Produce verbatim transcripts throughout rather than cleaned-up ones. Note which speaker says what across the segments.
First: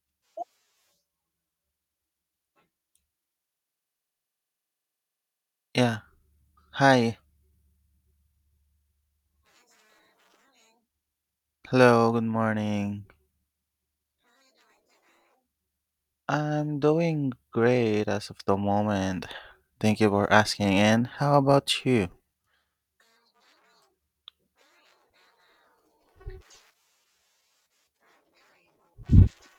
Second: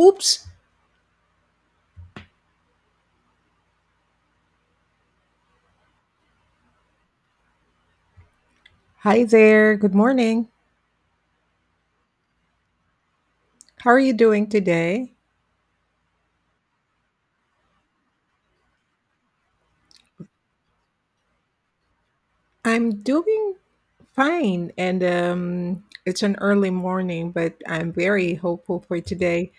Speaker 1: Oops.
Speaker 2: Yeah. Hi.
Speaker 1: Hi there. Good morning.
Speaker 2: Hello. Good morning.
Speaker 1: How are you doing today?
Speaker 2: I'm doing great as of the moment. Thank you for asking. And how about you?
Speaker 1: I'm doing fine. And um, It's an early morning, but I'm very hopeful for today.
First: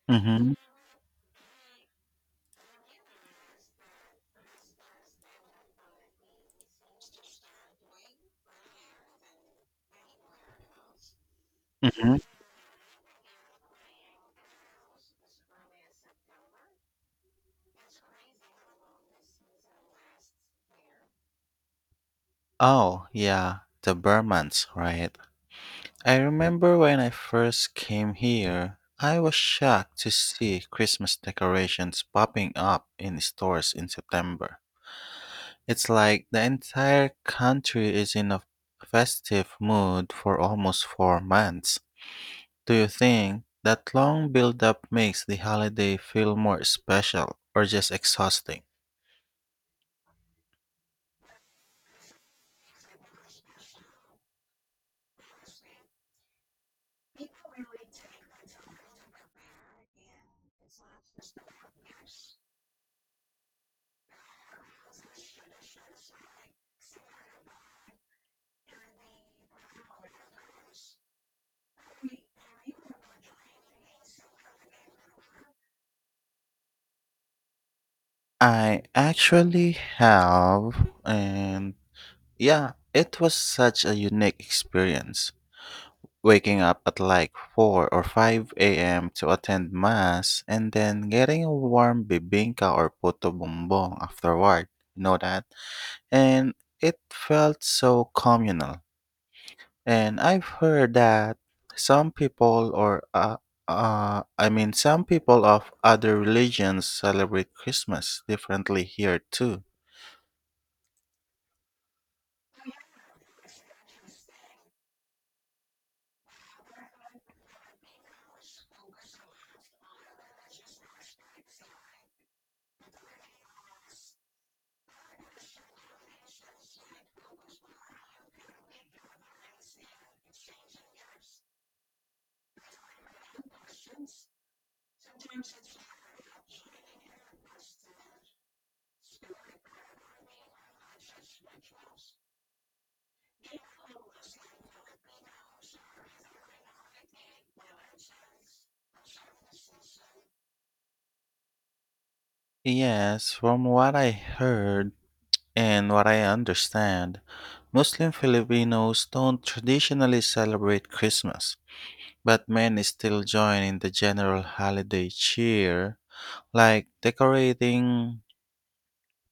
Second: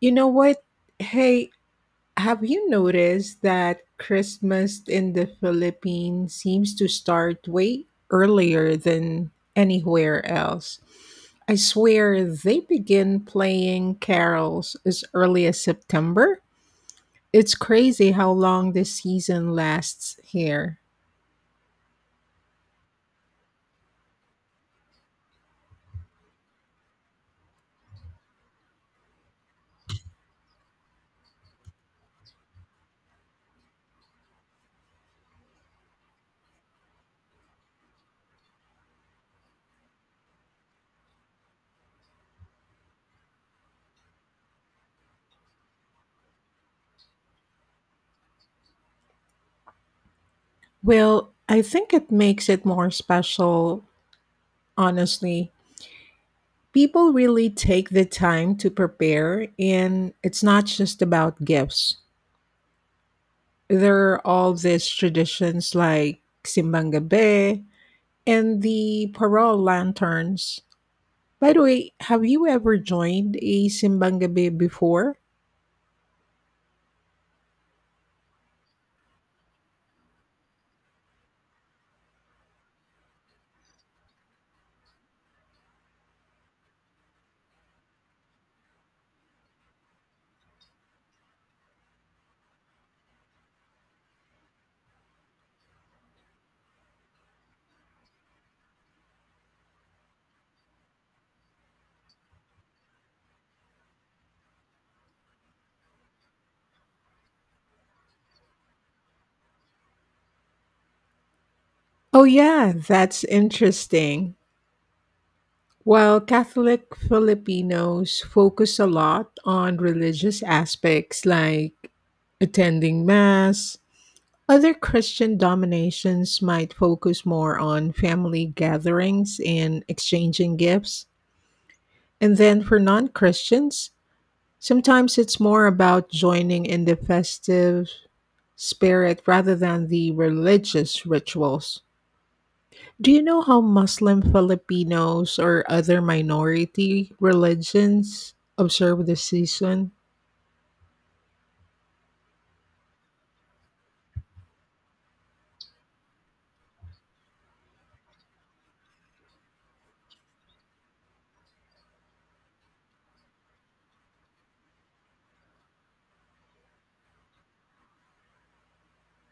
Speaker 1: You know
Speaker 2: Mm-hmm.
Speaker 1: what? Hey, have you noticed that Christmas in the Philippines seems to start way earlier than anywhere else? I
Speaker 2: Mm-hmm.
Speaker 1: swear they begin playing carols as early as September. It's crazy how long this season lasts here.
Speaker 2: Oh, yeah. The Burmans, right? I remember when I first came here, I was shocked to see Christmas decorations popping up in stores in September. It's like the entire country is in a festive mood for almost four months. Do you think that long build-up makes the holiday feel more special or just exhausting?
Speaker 1: Well, I think it makes it more special, honestly. People really take the time to prepare, and it's not just about gifts. There are all these traditions like Simbang Gabi and the parol lanterns. By the way, have you ever joined a Simbang Gabi before?
Speaker 2: I actually have, and yeah, it was such a unique experience. Waking up at like four or five a m to attend Mass and then getting a warm bibingka or puto bumbong afterward. You know that? And it felt so communal. And I've heard that some people or uh, uh, I mean some people of other religions celebrate Christmas differently here too.
Speaker 1: Oh, yeah, that's interesting. While Catholic Filipinos focus a lot on religious aspects like attending Mass, other Christian dominations might focus more on family gatherings and exchanging gifts. And then for non Christians, sometimes it's more about joining in the festive spirit rather than the religious rituals. Do you know how Muslim Filipinos or other minority religions observe the season?
Speaker 2: Yes, from what I heard and what I understand, Muslim Filipinos don't traditionally celebrate Christmas, but many still join in the general holiday cheer, like decorating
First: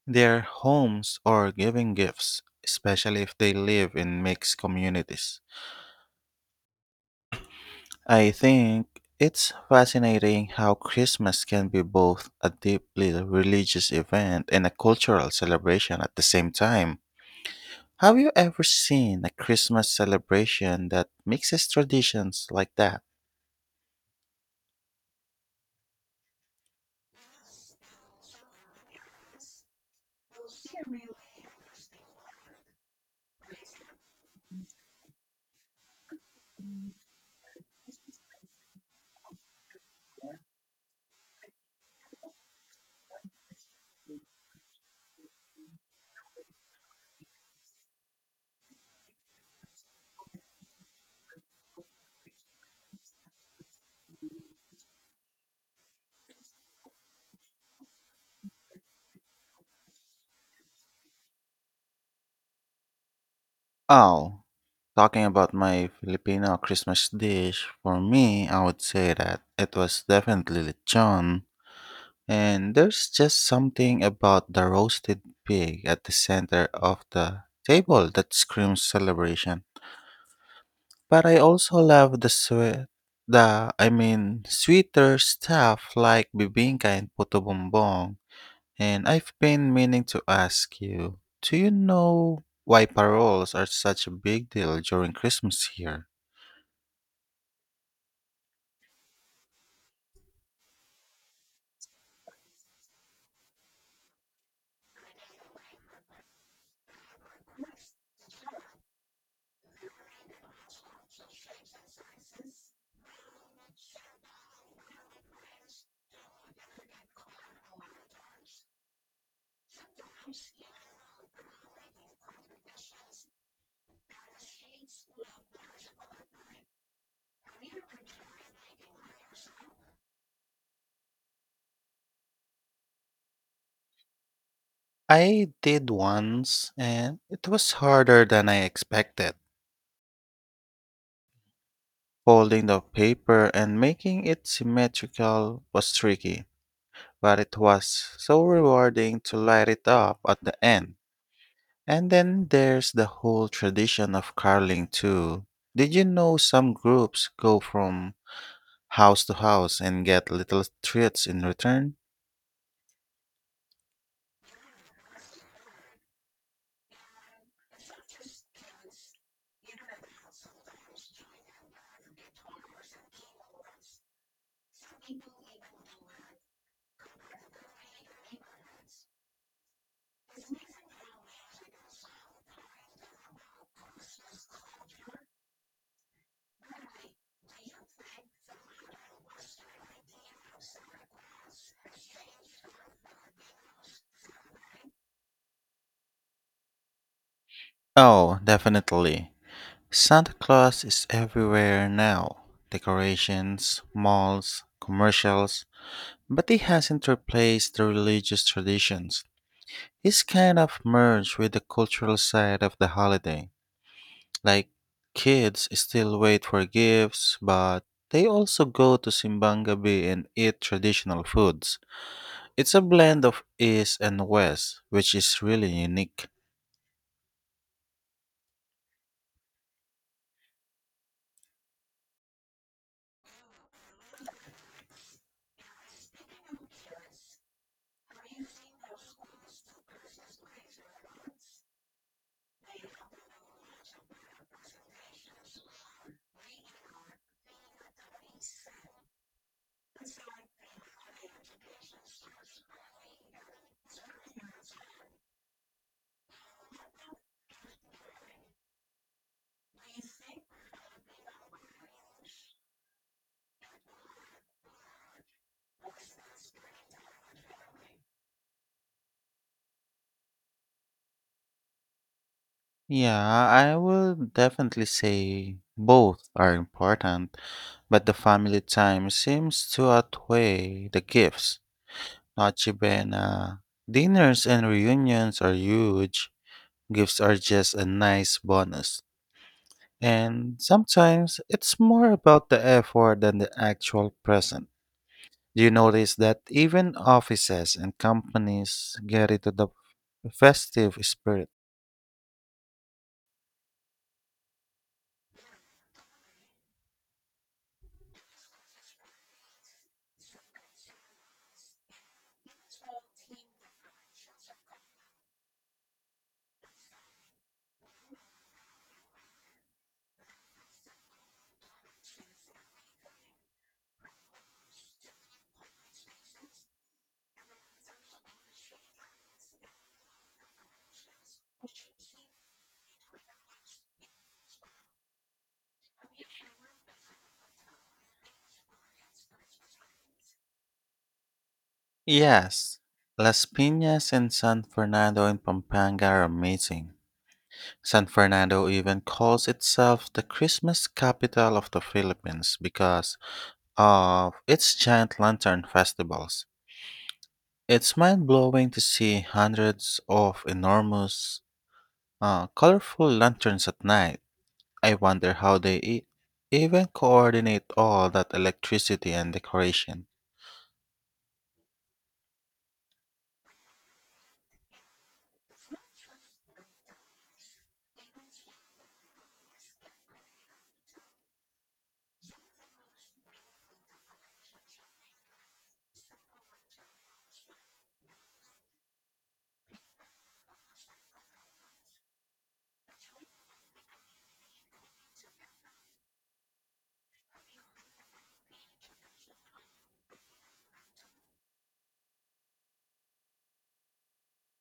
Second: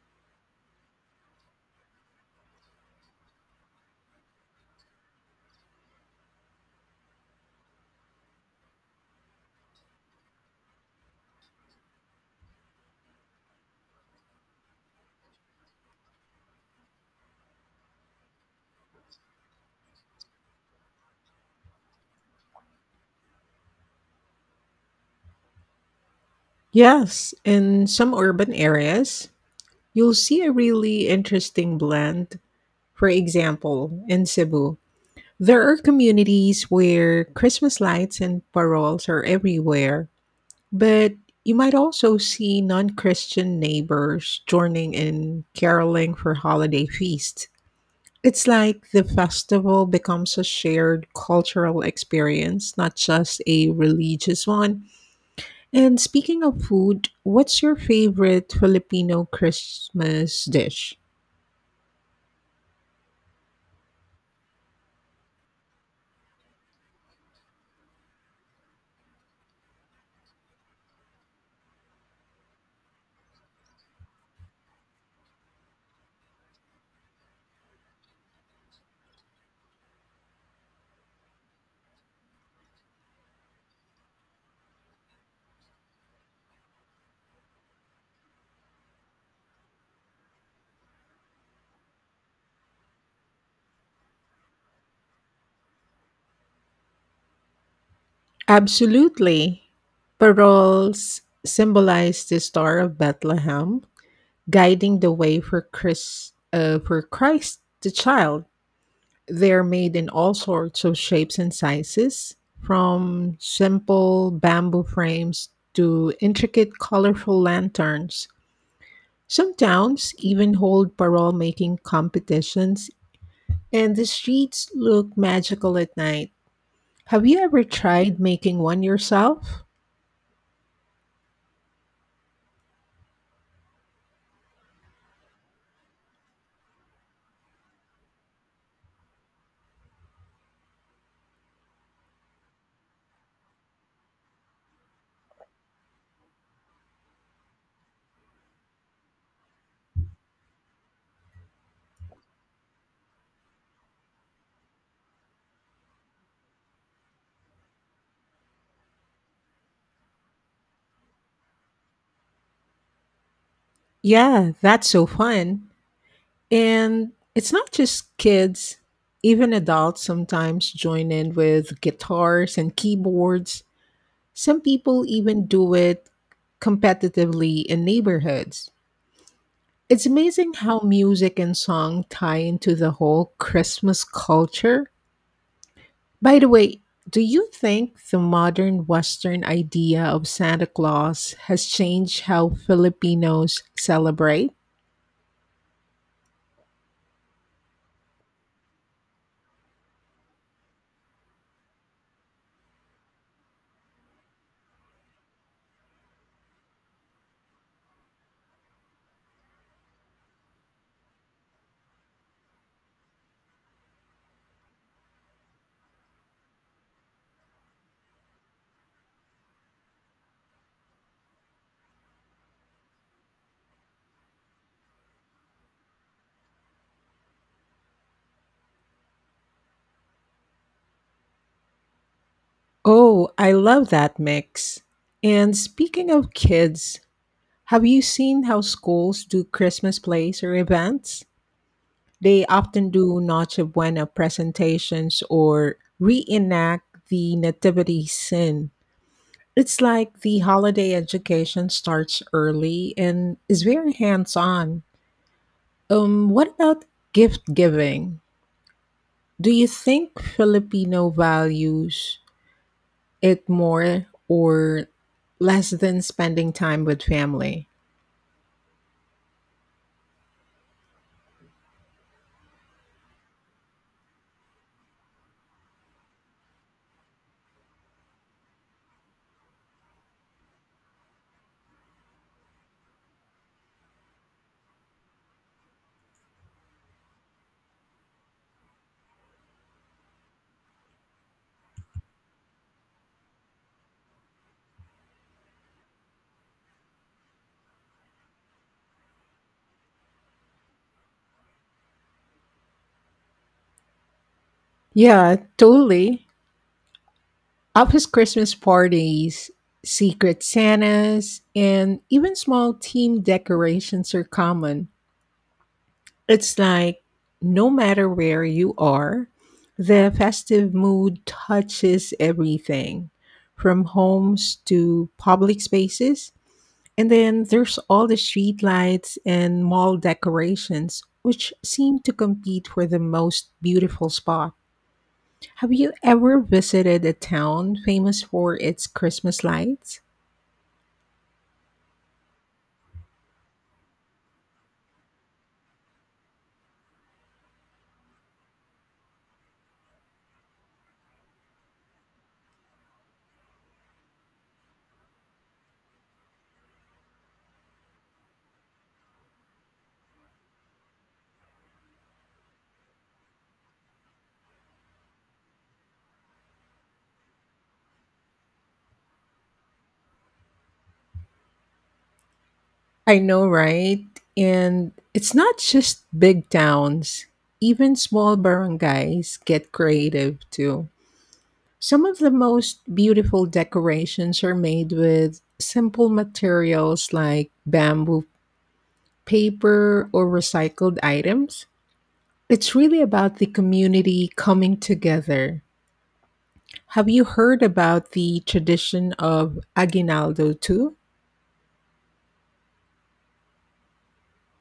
Speaker 2: their homes or giving gifts, especially if they live in mixed communities. I think it's fascinating how Christmas can be both a deeply religious event and a cultural celebration at the same time. Have you ever seen a Christmas celebration that mixes traditions like that?
Speaker 1: Yes, in some urban areas, you'll see a really interesting blend. For example, in Cebu, there are communities where Christmas lights and paroles are everywhere, but you might also see non Christian neighbors joining in caroling for holiday feasts. It's like the festival becomes a shared cultural experience, not just a religious one. And speaking of food, what's your favorite Filipino Christmas dish?
Speaker 2: Oh, talking about my Filipino Christmas dish, for me, I would say that it was definitely lechon. And there's just something about the roasted pig at the center of the table that screams celebration. But I also love the sweet, the I mean sweeter stuff like bibingka and puto bumbong. And I've been meaning to ask you, do you know why paroles are such a big deal during Christmas here?
Speaker 1: Absolutely. Paroles symbolize the Star of Bethlehem, guiding the way for Christ, uh, for Christ the child. They're made in all sorts of shapes and sizes, from simple bamboo frames to intricate, colorful lanterns. Some towns even hold parole making competitions, and the streets look magical at night. Have you ever tried making one yourself?
Speaker 2: I did once, and it was harder than I expected. Folding the paper and making it symmetrical was tricky, but it was so rewarding to light it up at the end. And then there's the whole tradition of caroling too. Did you know some groups go from house to house and get little treats in return?
Speaker 1: Yeah, that's so fun. And it's not just kids, even adults sometimes join in with guitars and keyboards. Some people even do it competitively in neighborhoods. It's amazing how music and song tie into the whole Christmas culture. By the way, do you think the modern Western idea of Santa Claus has changed how Filipinos celebrate?
Speaker 2: Oh, definitely. Santa Claus is everywhere now. Decorations, malls, commercials, but he hasn't replaced the religious traditions. This kind of merged with the cultural side of the holiday. Like, kids still wait for gifts, but they also go to Simbang Gabi and eat traditional foods. It's a blend of East and West, which is really unique.
Speaker 1: Oh, I love that mix. And speaking of kids, have you seen how schools do Christmas plays or events? They often do Noche Buena presentations or reenact the Nativity scene. It's like the holiday education starts early and is very hands on. Um, what about gift giving? Do you think Filipino values it more or less than spending time with family?
Speaker 2: Yeah, I would definitely say both are important, but the family time seems to outweigh the gifts. Noche Buena, dinners and reunions are huge. Gifts are just a nice bonus. And sometimes it's more about the effort than the actual present. Do you notice that even offices and companies get into the festive spirit?
Speaker 1: Yeah, totally. Office Christmas parties, secret Santas, and even small team decorations are common. It's like no matter where you are, the festive mood touches everything from homes to public spaces. And then there's all the streetlights and mall decorations, which seem to compete for the most beautiful spot. Have you ever visited a town famous for its Christmas lights?
Speaker 2: Yes. Las Piñas and San Fernando in Pampanga are amazing. San Fernando even calls itself the Christmas capital of the Philippines because of its giant lantern festivals. It's mind blowing to see hundreds of enormous, uh, colorful lanterns at night. I wonder how they e- even coordinate all that electricity and decoration.
Speaker 1: I know, right? And it's not just big towns, even small barangays get creative too. Some of the most beautiful decorations are made with simple materials like bamboo paper or recycled items. It's really about the community coming together. Have you heard about the tradition of aguinaldo too?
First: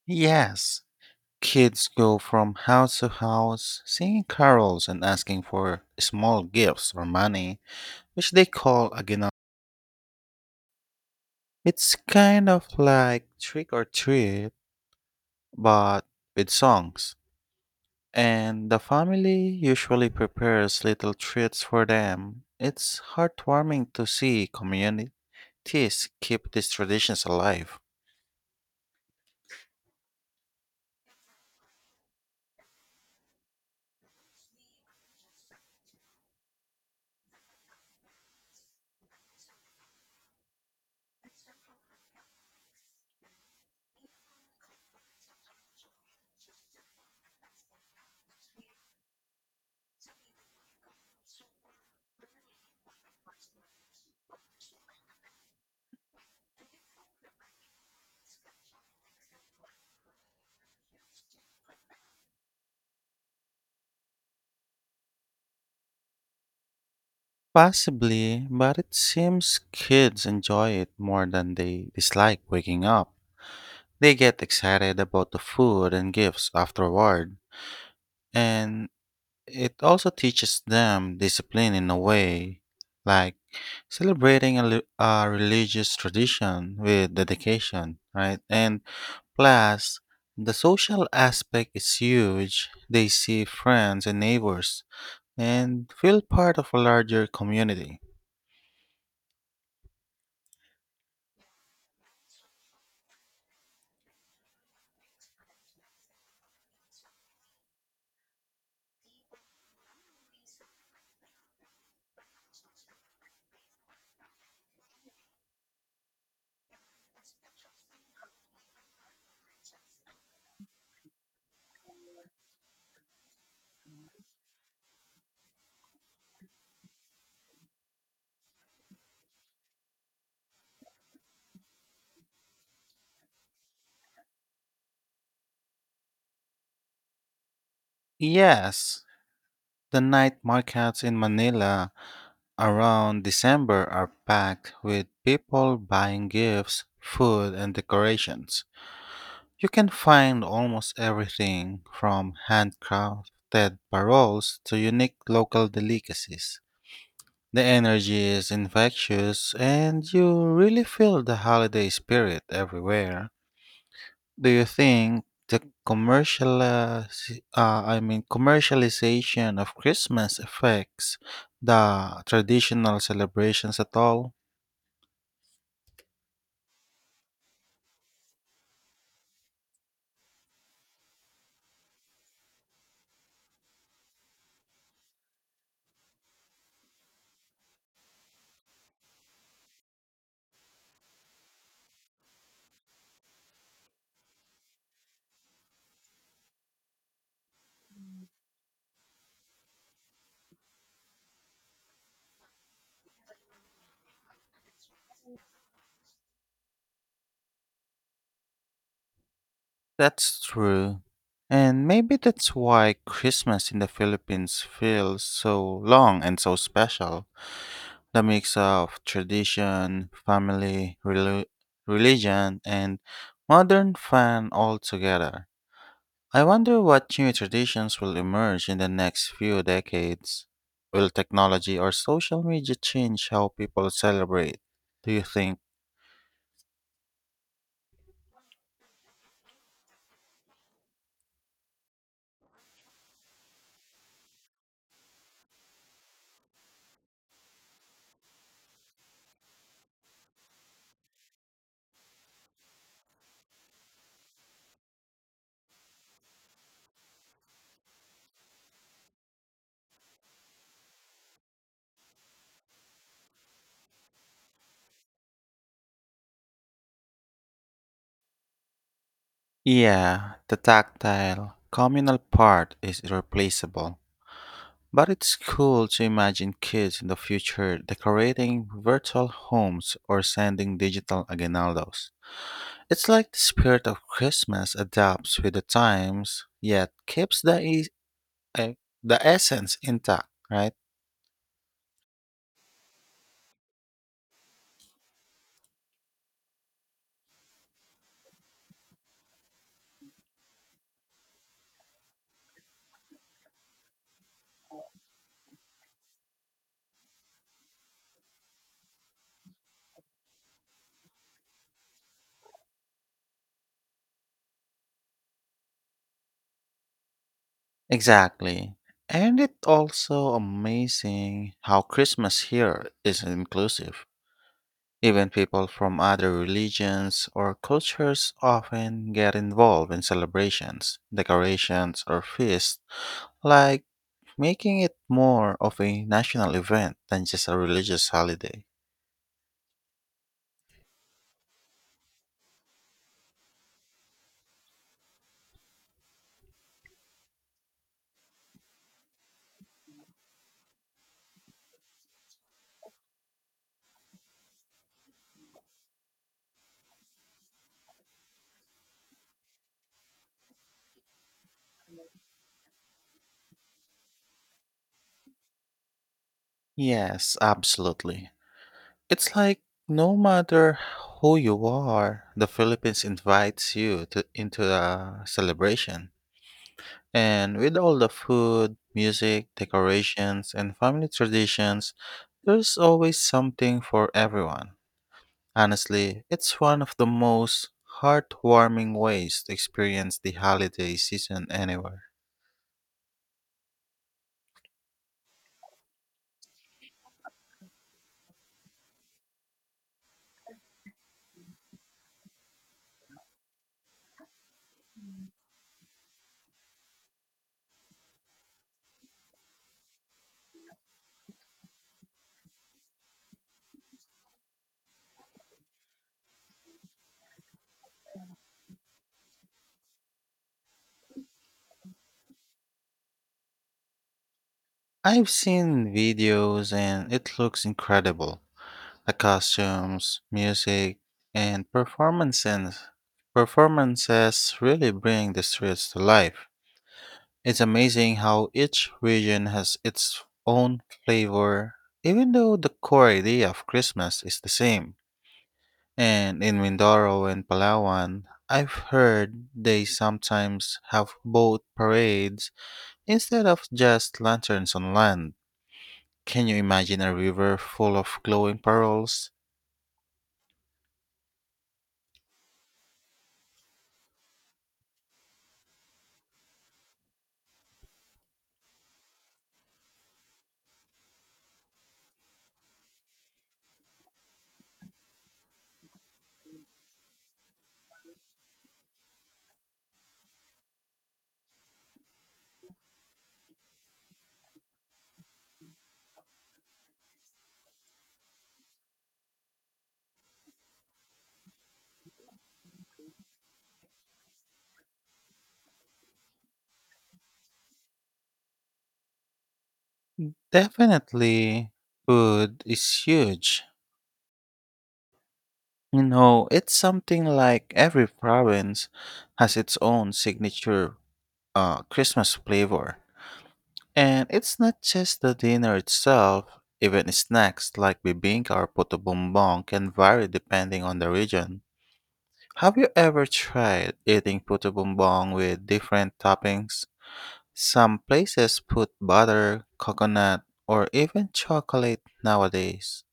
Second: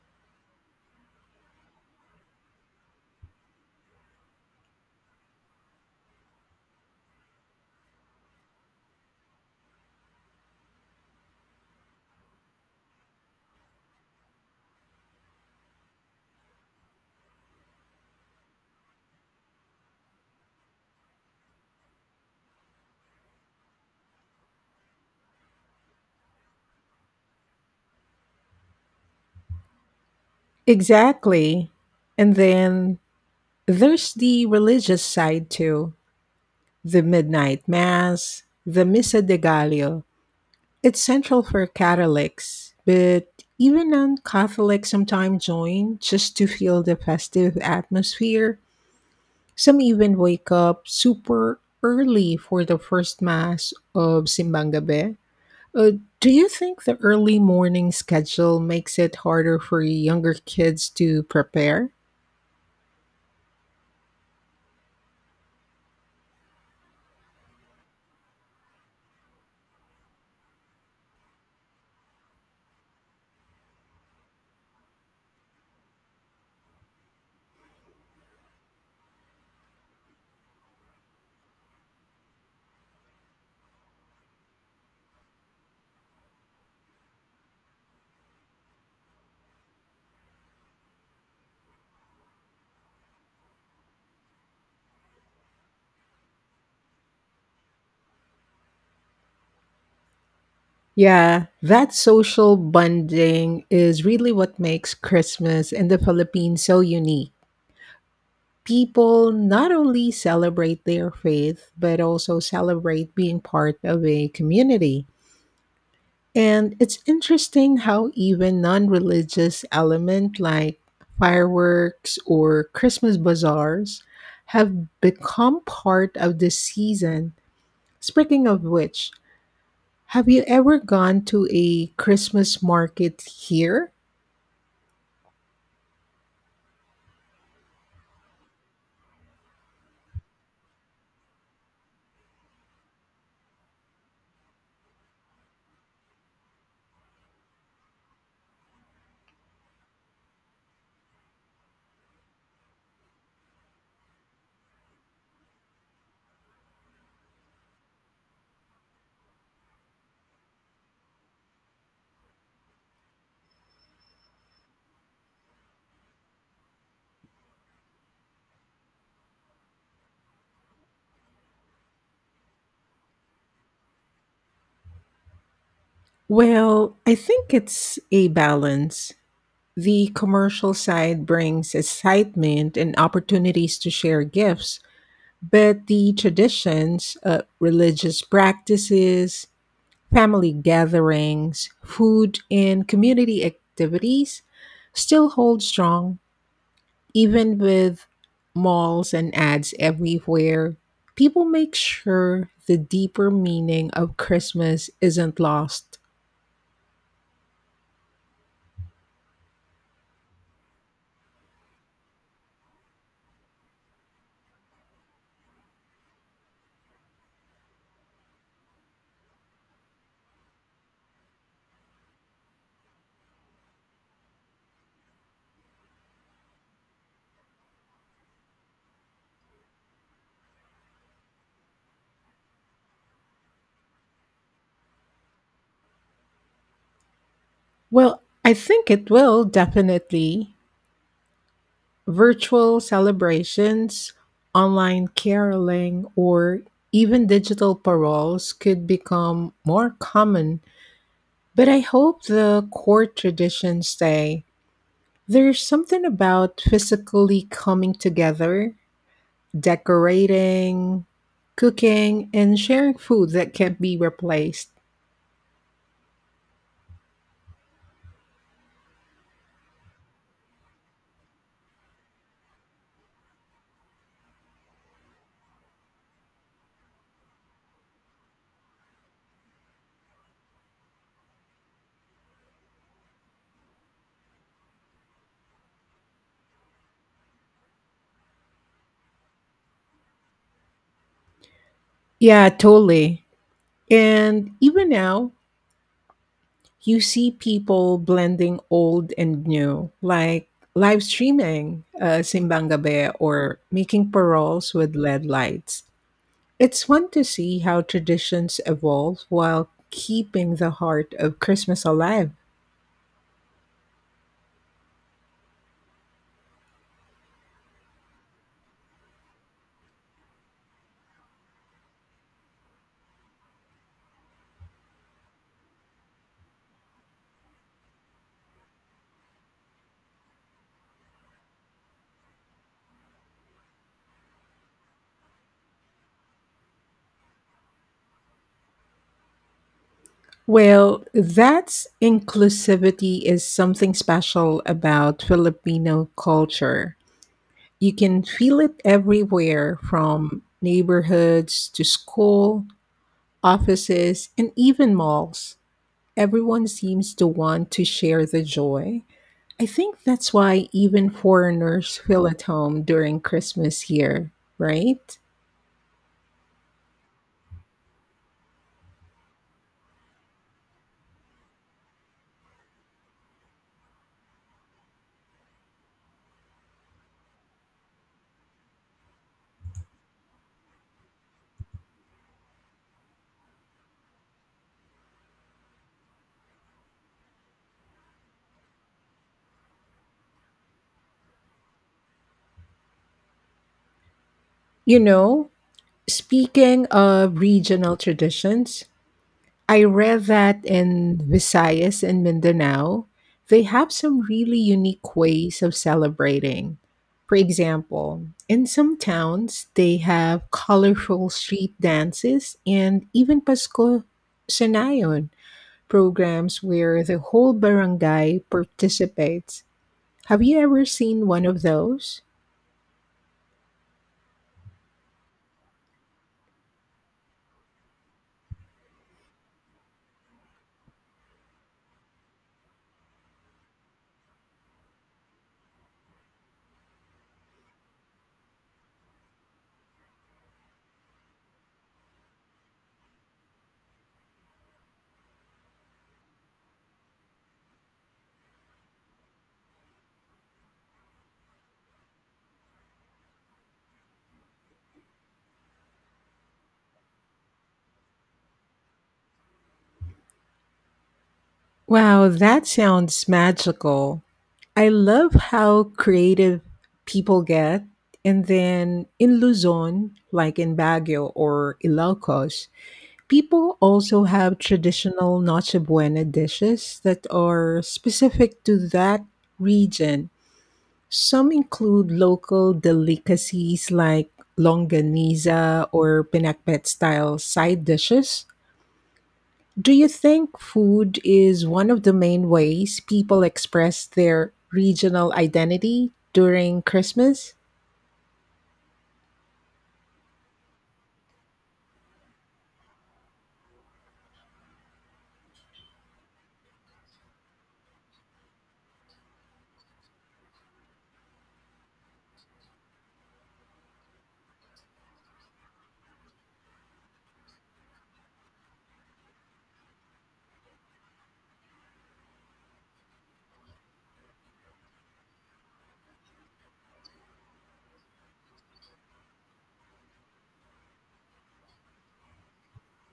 Speaker 2: Yes, kids go from house to house singing carols and asking for small gifts or money, which they call aguinaldo. It's kind of like trick or treat, but with songs. And the family usually prepares little treats for them. It's heartwarming to see communities keep these traditions alive.
Speaker 1: Exactly. And then there's the religious side too the midnight mass, the Misa de Gallo. It's central for Catholics, but even non Catholics sometimes join just to feel the festive atmosphere. Some even wake up super early for the first mass of Simbangabe. Uh, do you think the early morning schedule makes it harder for younger kids to prepare?
Speaker 2: Possibly, but it seems kids enjoy it more than they dislike waking up. They get excited about the food and gifts afterward, and it also teaches them discipline in a way, like celebrating a, li- a religious tradition with dedication, right? And plus, the social aspect is huge. They see friends and neighbors and feel part of a larger community.
Speaker 1: Yeah, that social bonding is really what makes Christmas in the Philippines so unique. People not only celebrate their faith, but also celebrate being part of a community. And it's interesting how even non religious element like fireworks or Christmas bazaars have become part of the season. Speaking of which, have you ever gone to a Christmas market here?
Speaker 2: Yes, the night markets in Manila around December are packed with people buying gifts, food, and decorations. You can find almost everything from handcrafted paroles to unique local delicacies. The energy is infectious, and you really feel the holiday spirit everywhere. Do you think the commercial, uh, s- uh, I mean, commercialization of Christmas affects the traditional celebrations at all?
Speaker 1: Well, I think it's a balance. The commercial side brings excitement and opportunities to share gifts, but the traditions, uh, religious practices, family gatherings, food, and community activities still hold strong, even with malls and ads everywhere. People make sure the deeper meaning of Christmas isn't lost.
Speaker 2: That's true. And maybe that's why Christmas in the Philippines feels so long and so special. The mix of tradition, family, relu- religion, and modern fun all together. I wonder what new traditions will emerge in the next few decades. Will technology or social media change how people celebrate? Do you think?
Speaker 1: Well, I think it will definitely. Virtual celebrations, online caroling, or even digital paroles could become more common, but I hope the core traditions stay. There's something about physically coming together, decorating, cooking, and sharing food that can't be replaced.
Speaker 2: Yeah, the tactile, communal part is irreplaceable. But it's cool to imagine kids in the future decorating virtual homes or sending digital aguinaldos. It's like the spirit of Christmas adapts with the times, yet keeps the e- uh, the essence intact, right?
Speaker 1: Yeah, totally. And even now, you see people blending old and new, like live streaming uh, Simbang Gabi or making paroles with L E D lights. It's fun to see how traditions evolve while keeping the heart of Christmas alive.
Speaker 2: Exactly. And it also amazing how Christmas here is inclusive. Even people from other religions or cultures often get involved in celebrations, decorations, or feasts, like making it more of a national event than just a religious holiday.
Speaker 1: Well, that's inclusivity is something special about Filipino culture. You can feel it everywhere from neighborhoods to school, offices, and even malls. Everyone seems to want to share the joy. I think that's why even foreigners feel at home during Christmas here, right?
Speaker 2: Yes, absolutely. It's like no matter who you are, the Philippines invites you to into the celebration. And with all the food, music, decorations, and family traditions, there's always something for everyone. Honestly, it's one of the most heartwarming ways to experience the holiday season anywhere.
Speaker 1: You know, speaking of regional traditions, I read that in Visayas and Mindanao, they have some really unique ways of celebrating. For example, in some towns, they have colorful street dances and even Pasko Sanayon programs where the whole barangay participates. Have you ever seen one of those?
Speaker 2: I've seen videos and it looks incredible. The costumes, music, and performances performances really bring the streets to life. It's amazing how each region has its own flavor, even though the core idea of Christmas is the same. And in Mindoro and Palawan, I've heard they sometimes have boat parades instead of just lanterns on land. Can you imagine a river full of glowing pearls?
Speaker 1: Wow, that sounds magical. I love how creative people get. And then in Luzon, like in Baguio or Ilocos, people also have traditional Noche Buena dishes that are specific to that region. Some include local delicacies like longaniza or pinakbet style side dishes. Do you think food is one of the main ways people express their regional identity during Christmas?
Speaker 2: Definitely, food is huge. You know, it's something like every province has its own signature uh, Christmas flavor. And it's not just the dinner itself, even snacks like bibingka or puto bumbong can vary depending on the region. Have you ever tried eating puto bumbong with different toppings? Some places put butter, coconut, or even chocolate nowadays.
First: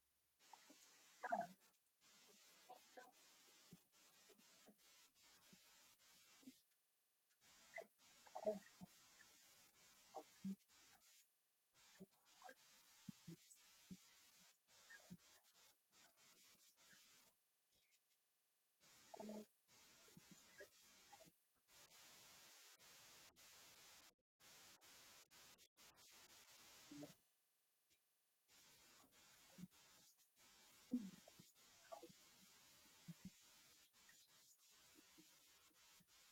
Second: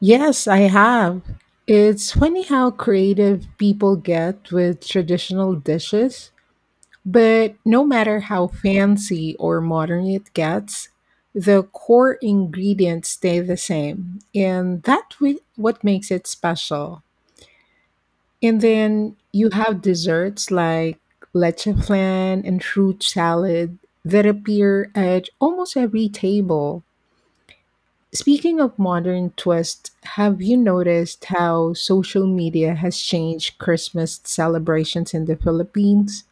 Speaker 1: Yes, I have. It's funny how creative people get with traditional dishes. But no matter how fancy or modern it gets, the core ingredients stay the same, and that's what makes it special. And then you have desserts like leche flan and fruit salad that appear at almost every table. Speaking of modern twists, have you noticed how social media has changed Christmas celebrations in the Philippines?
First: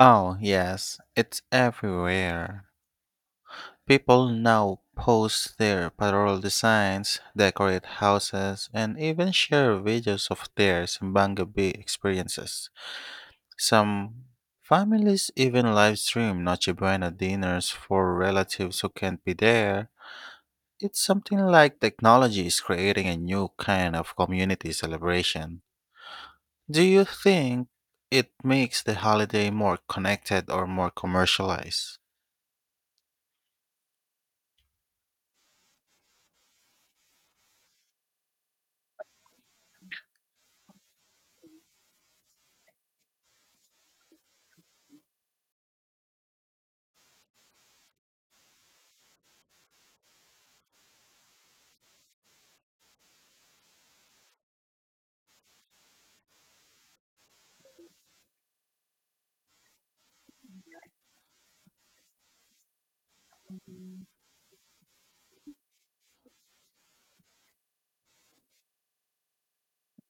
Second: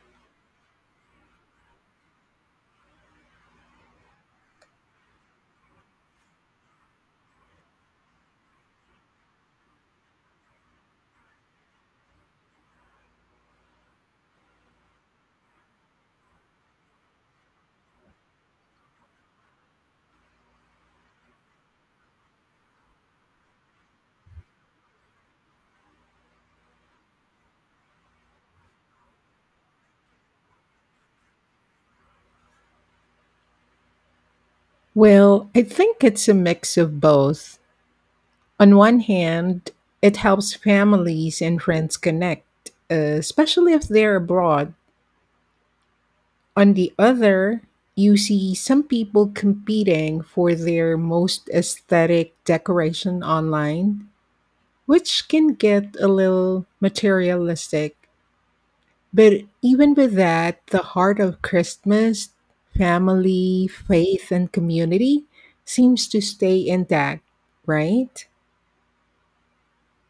Speaker 2: Oh, yes, it's everywhere. People now post their patrol designs, decorate houses, and even share videos of their Sambanga Bay experiences. Some families even live stream Noche Buena dinners for relatives who can't be there. It's something like technology is creating a new kind of community celebration. Do you think it makes the holiday more connected or more commercialized?
Speaker 1: Well, I think it's a mix of both. On one hand, it helps families and friends connect, uh, especially if they're abroad. On the other, you see some people competing for their most aesthetic decoration online, which can get a little materialistic. But even with that, the heart of Christmas, family, faith, and community seems to stay intact, right?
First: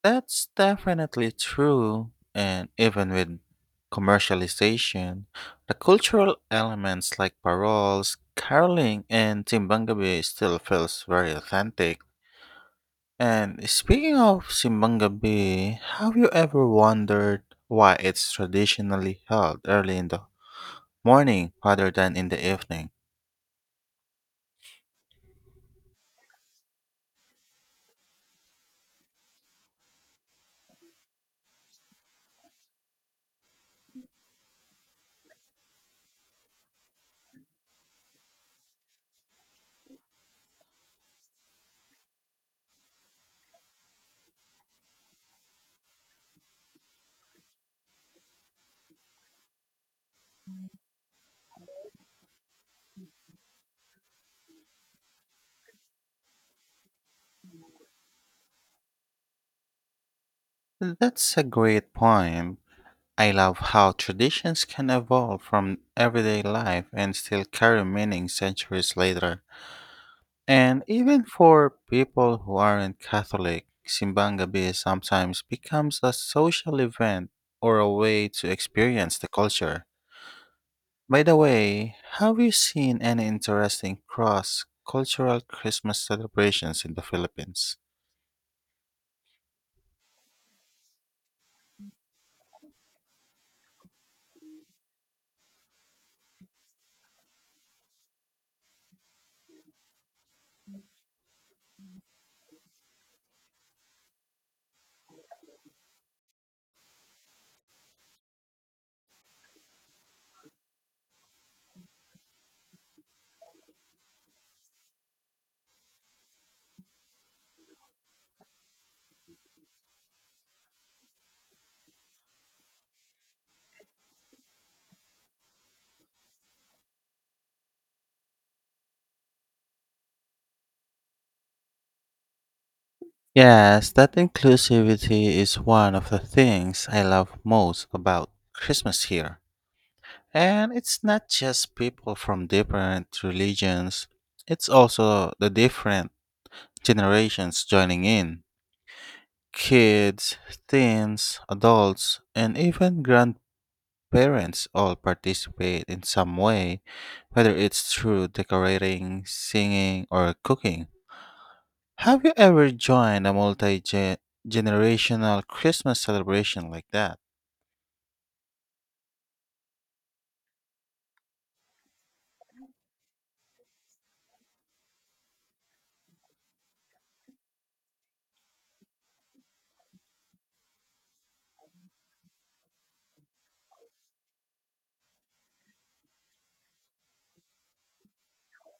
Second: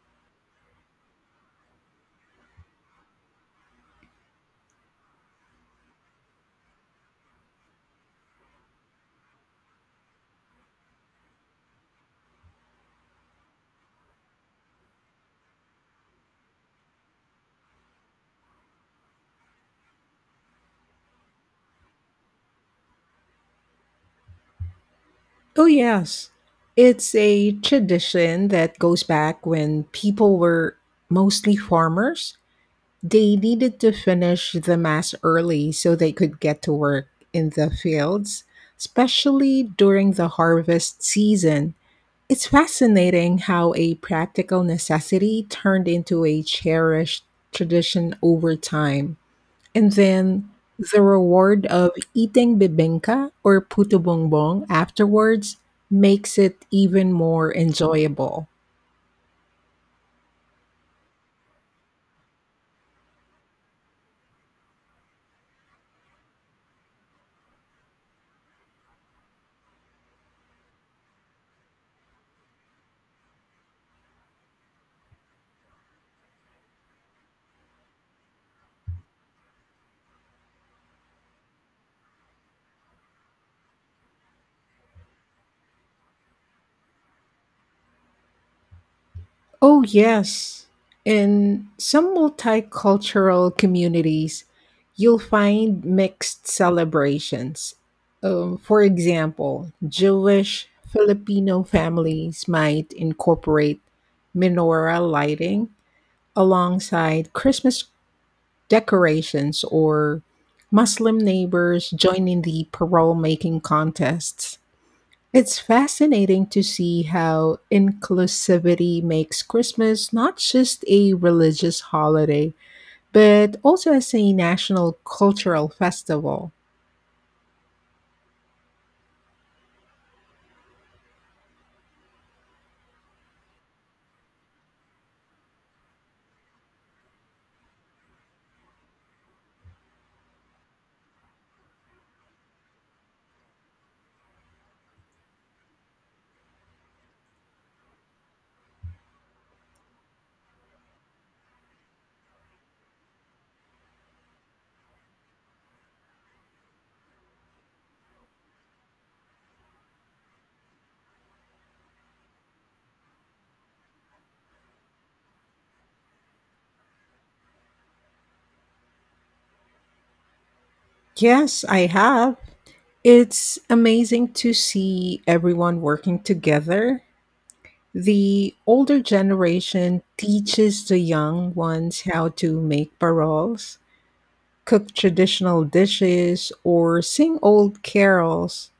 Speaker 2: That's definitely true. And even with commercialization, the cultural elements like paroles, caroling, and Simbangabi still feels very authentic. And speaking of Simbangabi, have you ever wondered why it's traditionally held early in the morning rather than in the evening?
Speaker 1: Oh, yes. It's a tradition that goes back when people were mostly farmers. They needed to finish the mass early so they could get to work in the fields, especially during the harvest season. It's fascinating how a practical necessity turned into a cherished tradition over time. And then the reward of eating bibingka or puto bongbong afterwards makes it even more enjoyable.
Speaker 2: That's a great point. I love how traditions can evolve from everyday life and still carry meaning centuries later. And even for people who aren't Catholic, Simbang Gabi sometimes becomes a social event or a way to experience the culture. By the way, have you seen any interesting cross cultural Christmas celebrations in the Philippines?
Speaker 1: Oh, yes. In some multicultural communities, you'll find mixed celebrations. Um, for example, Jewish Filipino families might incorporate menorah lighting alongside Christmas decorations or Muslim neighbors joining the parole making contests. It's fascinating to see how inclusivity makes Christmas not just a religious holiday, but also as a national cultural festival.
Speaker 2: Yes, that inclusivity is one of the things I love most about Christmas here. And it's not just people from different religions, it's also the different generations joining in kids, teens, adults, and even grandparents all participate in some way, whether it's through decorating, singing, or cooking. Have you ever joined a multi generational Christmas celebration like that?
Speaker 1: Yes, I have. It's amazing to see everyone working together. The older generation teaches the young ones how to make paroles, cook traditional dishes, or sing old carols.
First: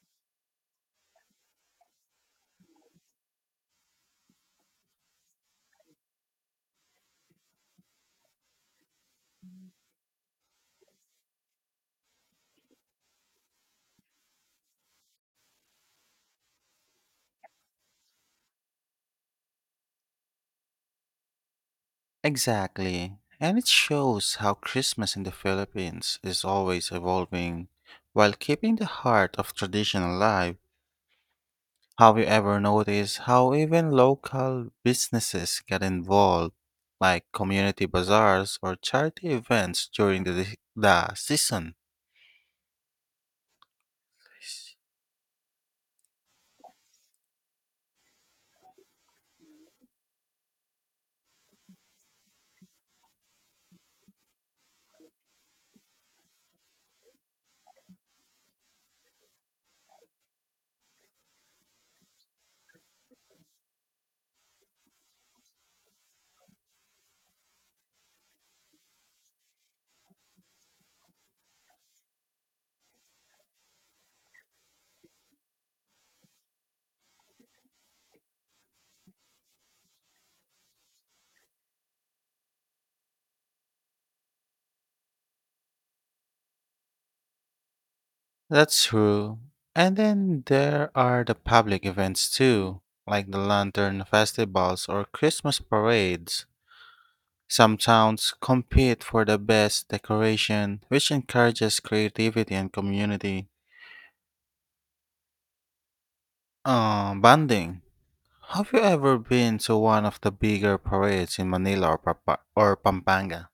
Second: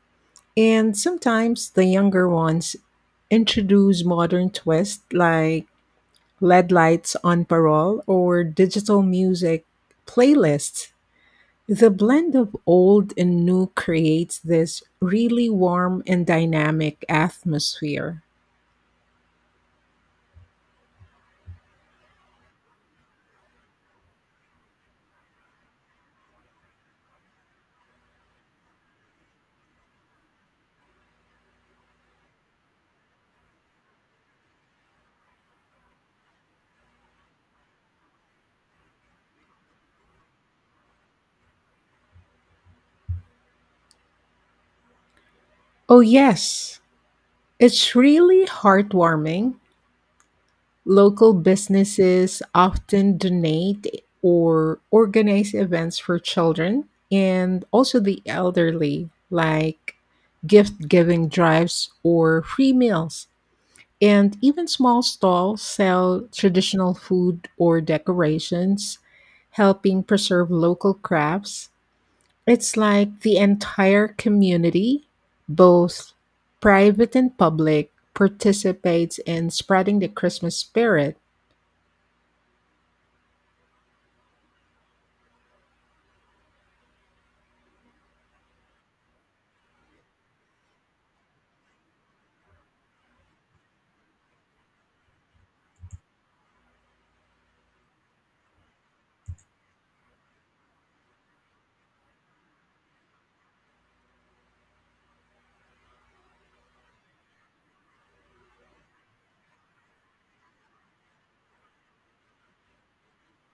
Speaker 1: And sometimes the younger ones introduce modern twists like L E D lights on parole or digital music playlists. The blend of old and new creates this really warm and dynamic atmosphere.
Speaker 2: Exactly. And it shows how Christmas in the Philippines is always evolving while keeping the heart of tradition alive. Have you ever noticed how even local businesses get involved, like community bazaars or charity events during the, the season?
Speaker 1: Oh, yes, it's really heartwarming. Local businesses often donate or organize events for children and also the elderly, like gift giving drives or free meals. And even small stalls sell traditional food or decorations, helping preserve local crafts. It's like the entire community, both private and public, participates in spreading the Christmas spirit.
Speaker 2: That's true. And then there are the public events too, like the lantern festivals or Christmas parades. Some towns compete for the best decoration, which encourages creativity and community uh, bonding. Have you ever been to one of the bigger parades in Manila or, Papa- or Pampanga?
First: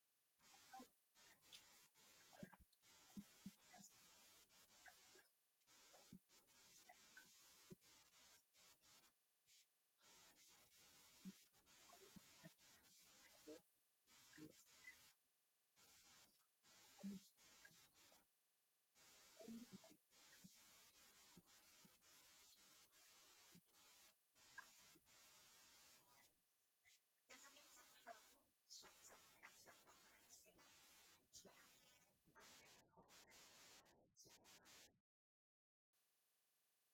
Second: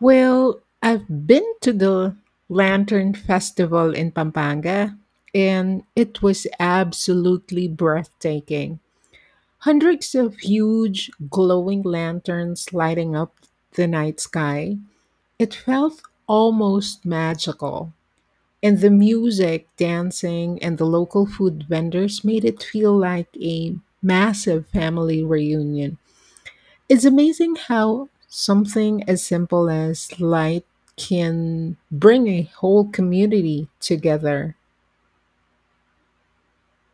Speaker 1: Well, I've been to the Lantern Festival in Pampanga, and it was absolutely breathtaking. Hundreds of huge, glowing lanterns lighting up the night sky. It felt almost magical. And the music, dancing, and the local food vendors made it feel like a massive family reunion. It's amazing how something as simple as light can bring a whole community together,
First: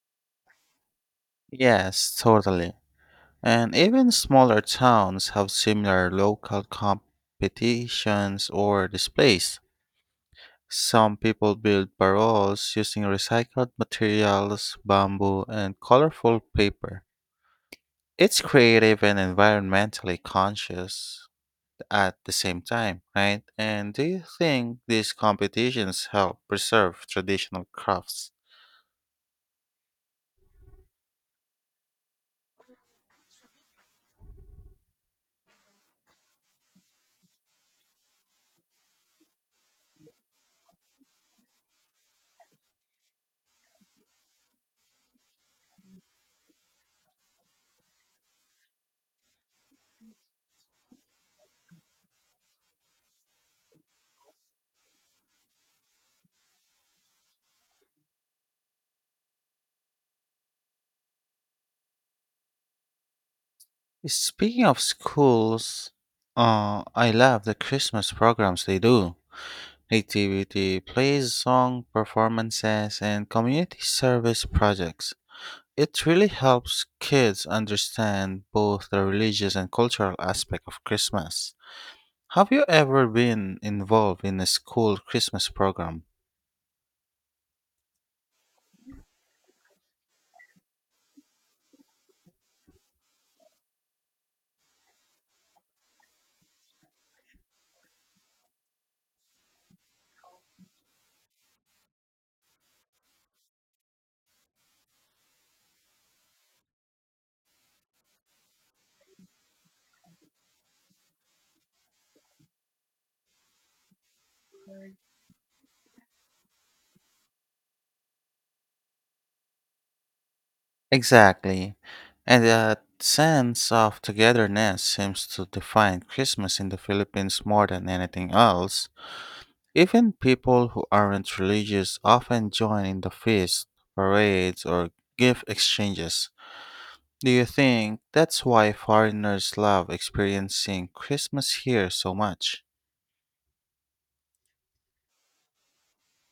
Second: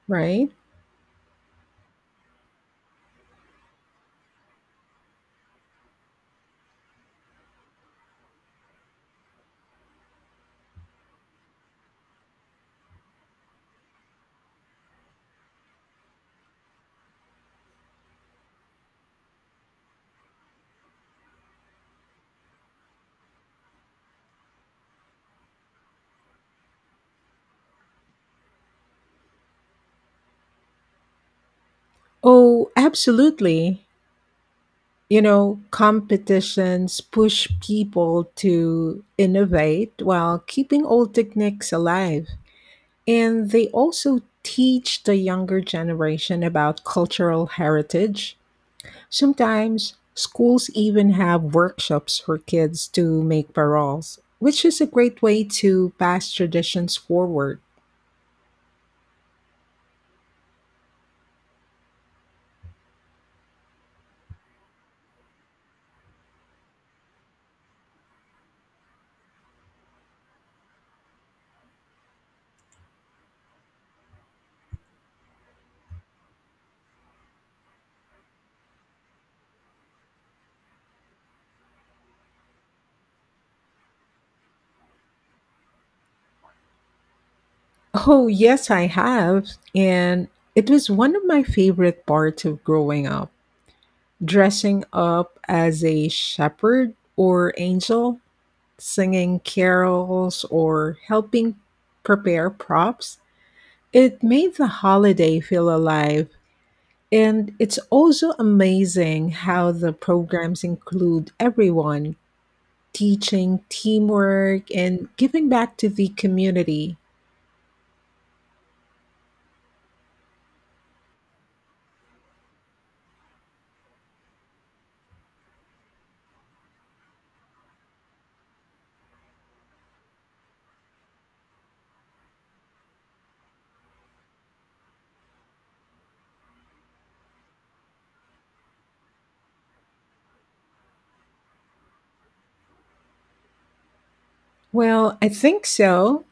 Speaker 1: right?
Speaker 2: Yes, totally. And even smaller towns have similar local competitions or displays. Some people build barrels using recycled materials, bamboo, and colorful paper. It's creative and environmentally conscious at the same time, right? And do you think these competitions help preserve traditional crafts?
Speaker 1: Oh, absolutely. You know, competitions push people to innovate while keeping old techniques alive. And they also teach the younger generation about cultural heritage. Sometimes schools even have workshops for kids to make paroles, which is a great way to pass traditions forward.
Speaker 2: Speaking of schools, uh, I love the Christmas programs they do. Nativity plays, song performances, and community service projects. It really helps kids understand both the religious and cultural aspect of Christmas. Have you ever been involved in a school Christmas program?
Speaker 1: Oh, yes, I have. And it was one of my favorite parts of growing up. Dressing up as a shepherd or angel, singing carols, or helping prepare props. It made the holiday feel alive. And it's also amazing how the programs include everyone teaching teamwork and giving back to the community.
Speaker 2: Exactly. And that sense of togetherness seems to define Christmas in the Philippines more than anything else. Even people who aren't religious often join in the feasts, parades, or gift exchanges. Do you think that's why foreigners love experiencing Christmas here so much?
Speaker 1: Well, I think so.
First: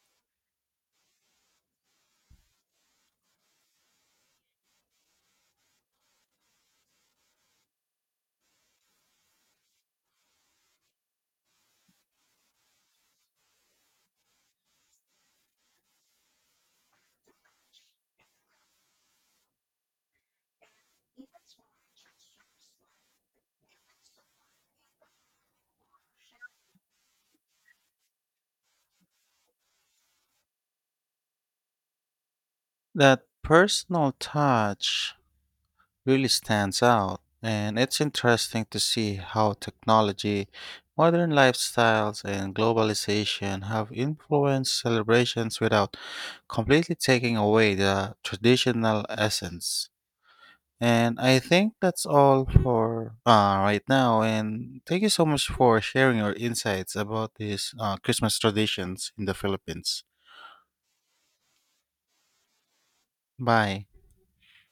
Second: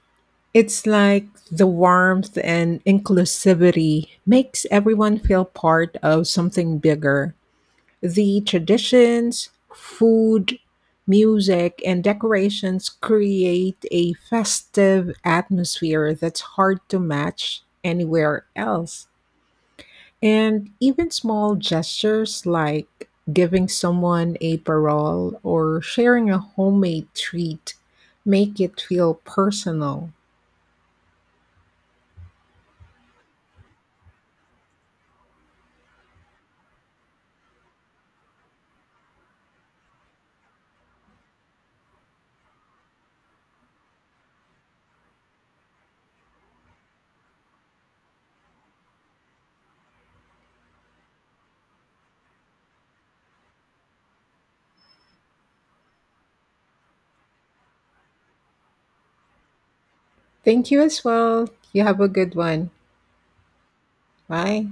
Speaker 1: It's like the warmth and inclusivity makes everyone feel part of something bigger. The traditions, food, music, and decorations create a festive atmosphere that's hard to match anywhere else. And even small gestures like giving someone a parole or sharing a homemade treat make it feel personal.
Speaker 2: That personal touch really stands out, and it's interesting to see how technology, modern lifestyles, and globalization have influenced celebrations without completely taking away the traditional essence. And I think that's all for uh, right now. And thank you so much for sharing your insights about these uh, Christmas traditions in the Philippines.
Speaker 1: Thank you as well. You have a good one.
Speaker 2: Bye.
Speaker 1: Bye.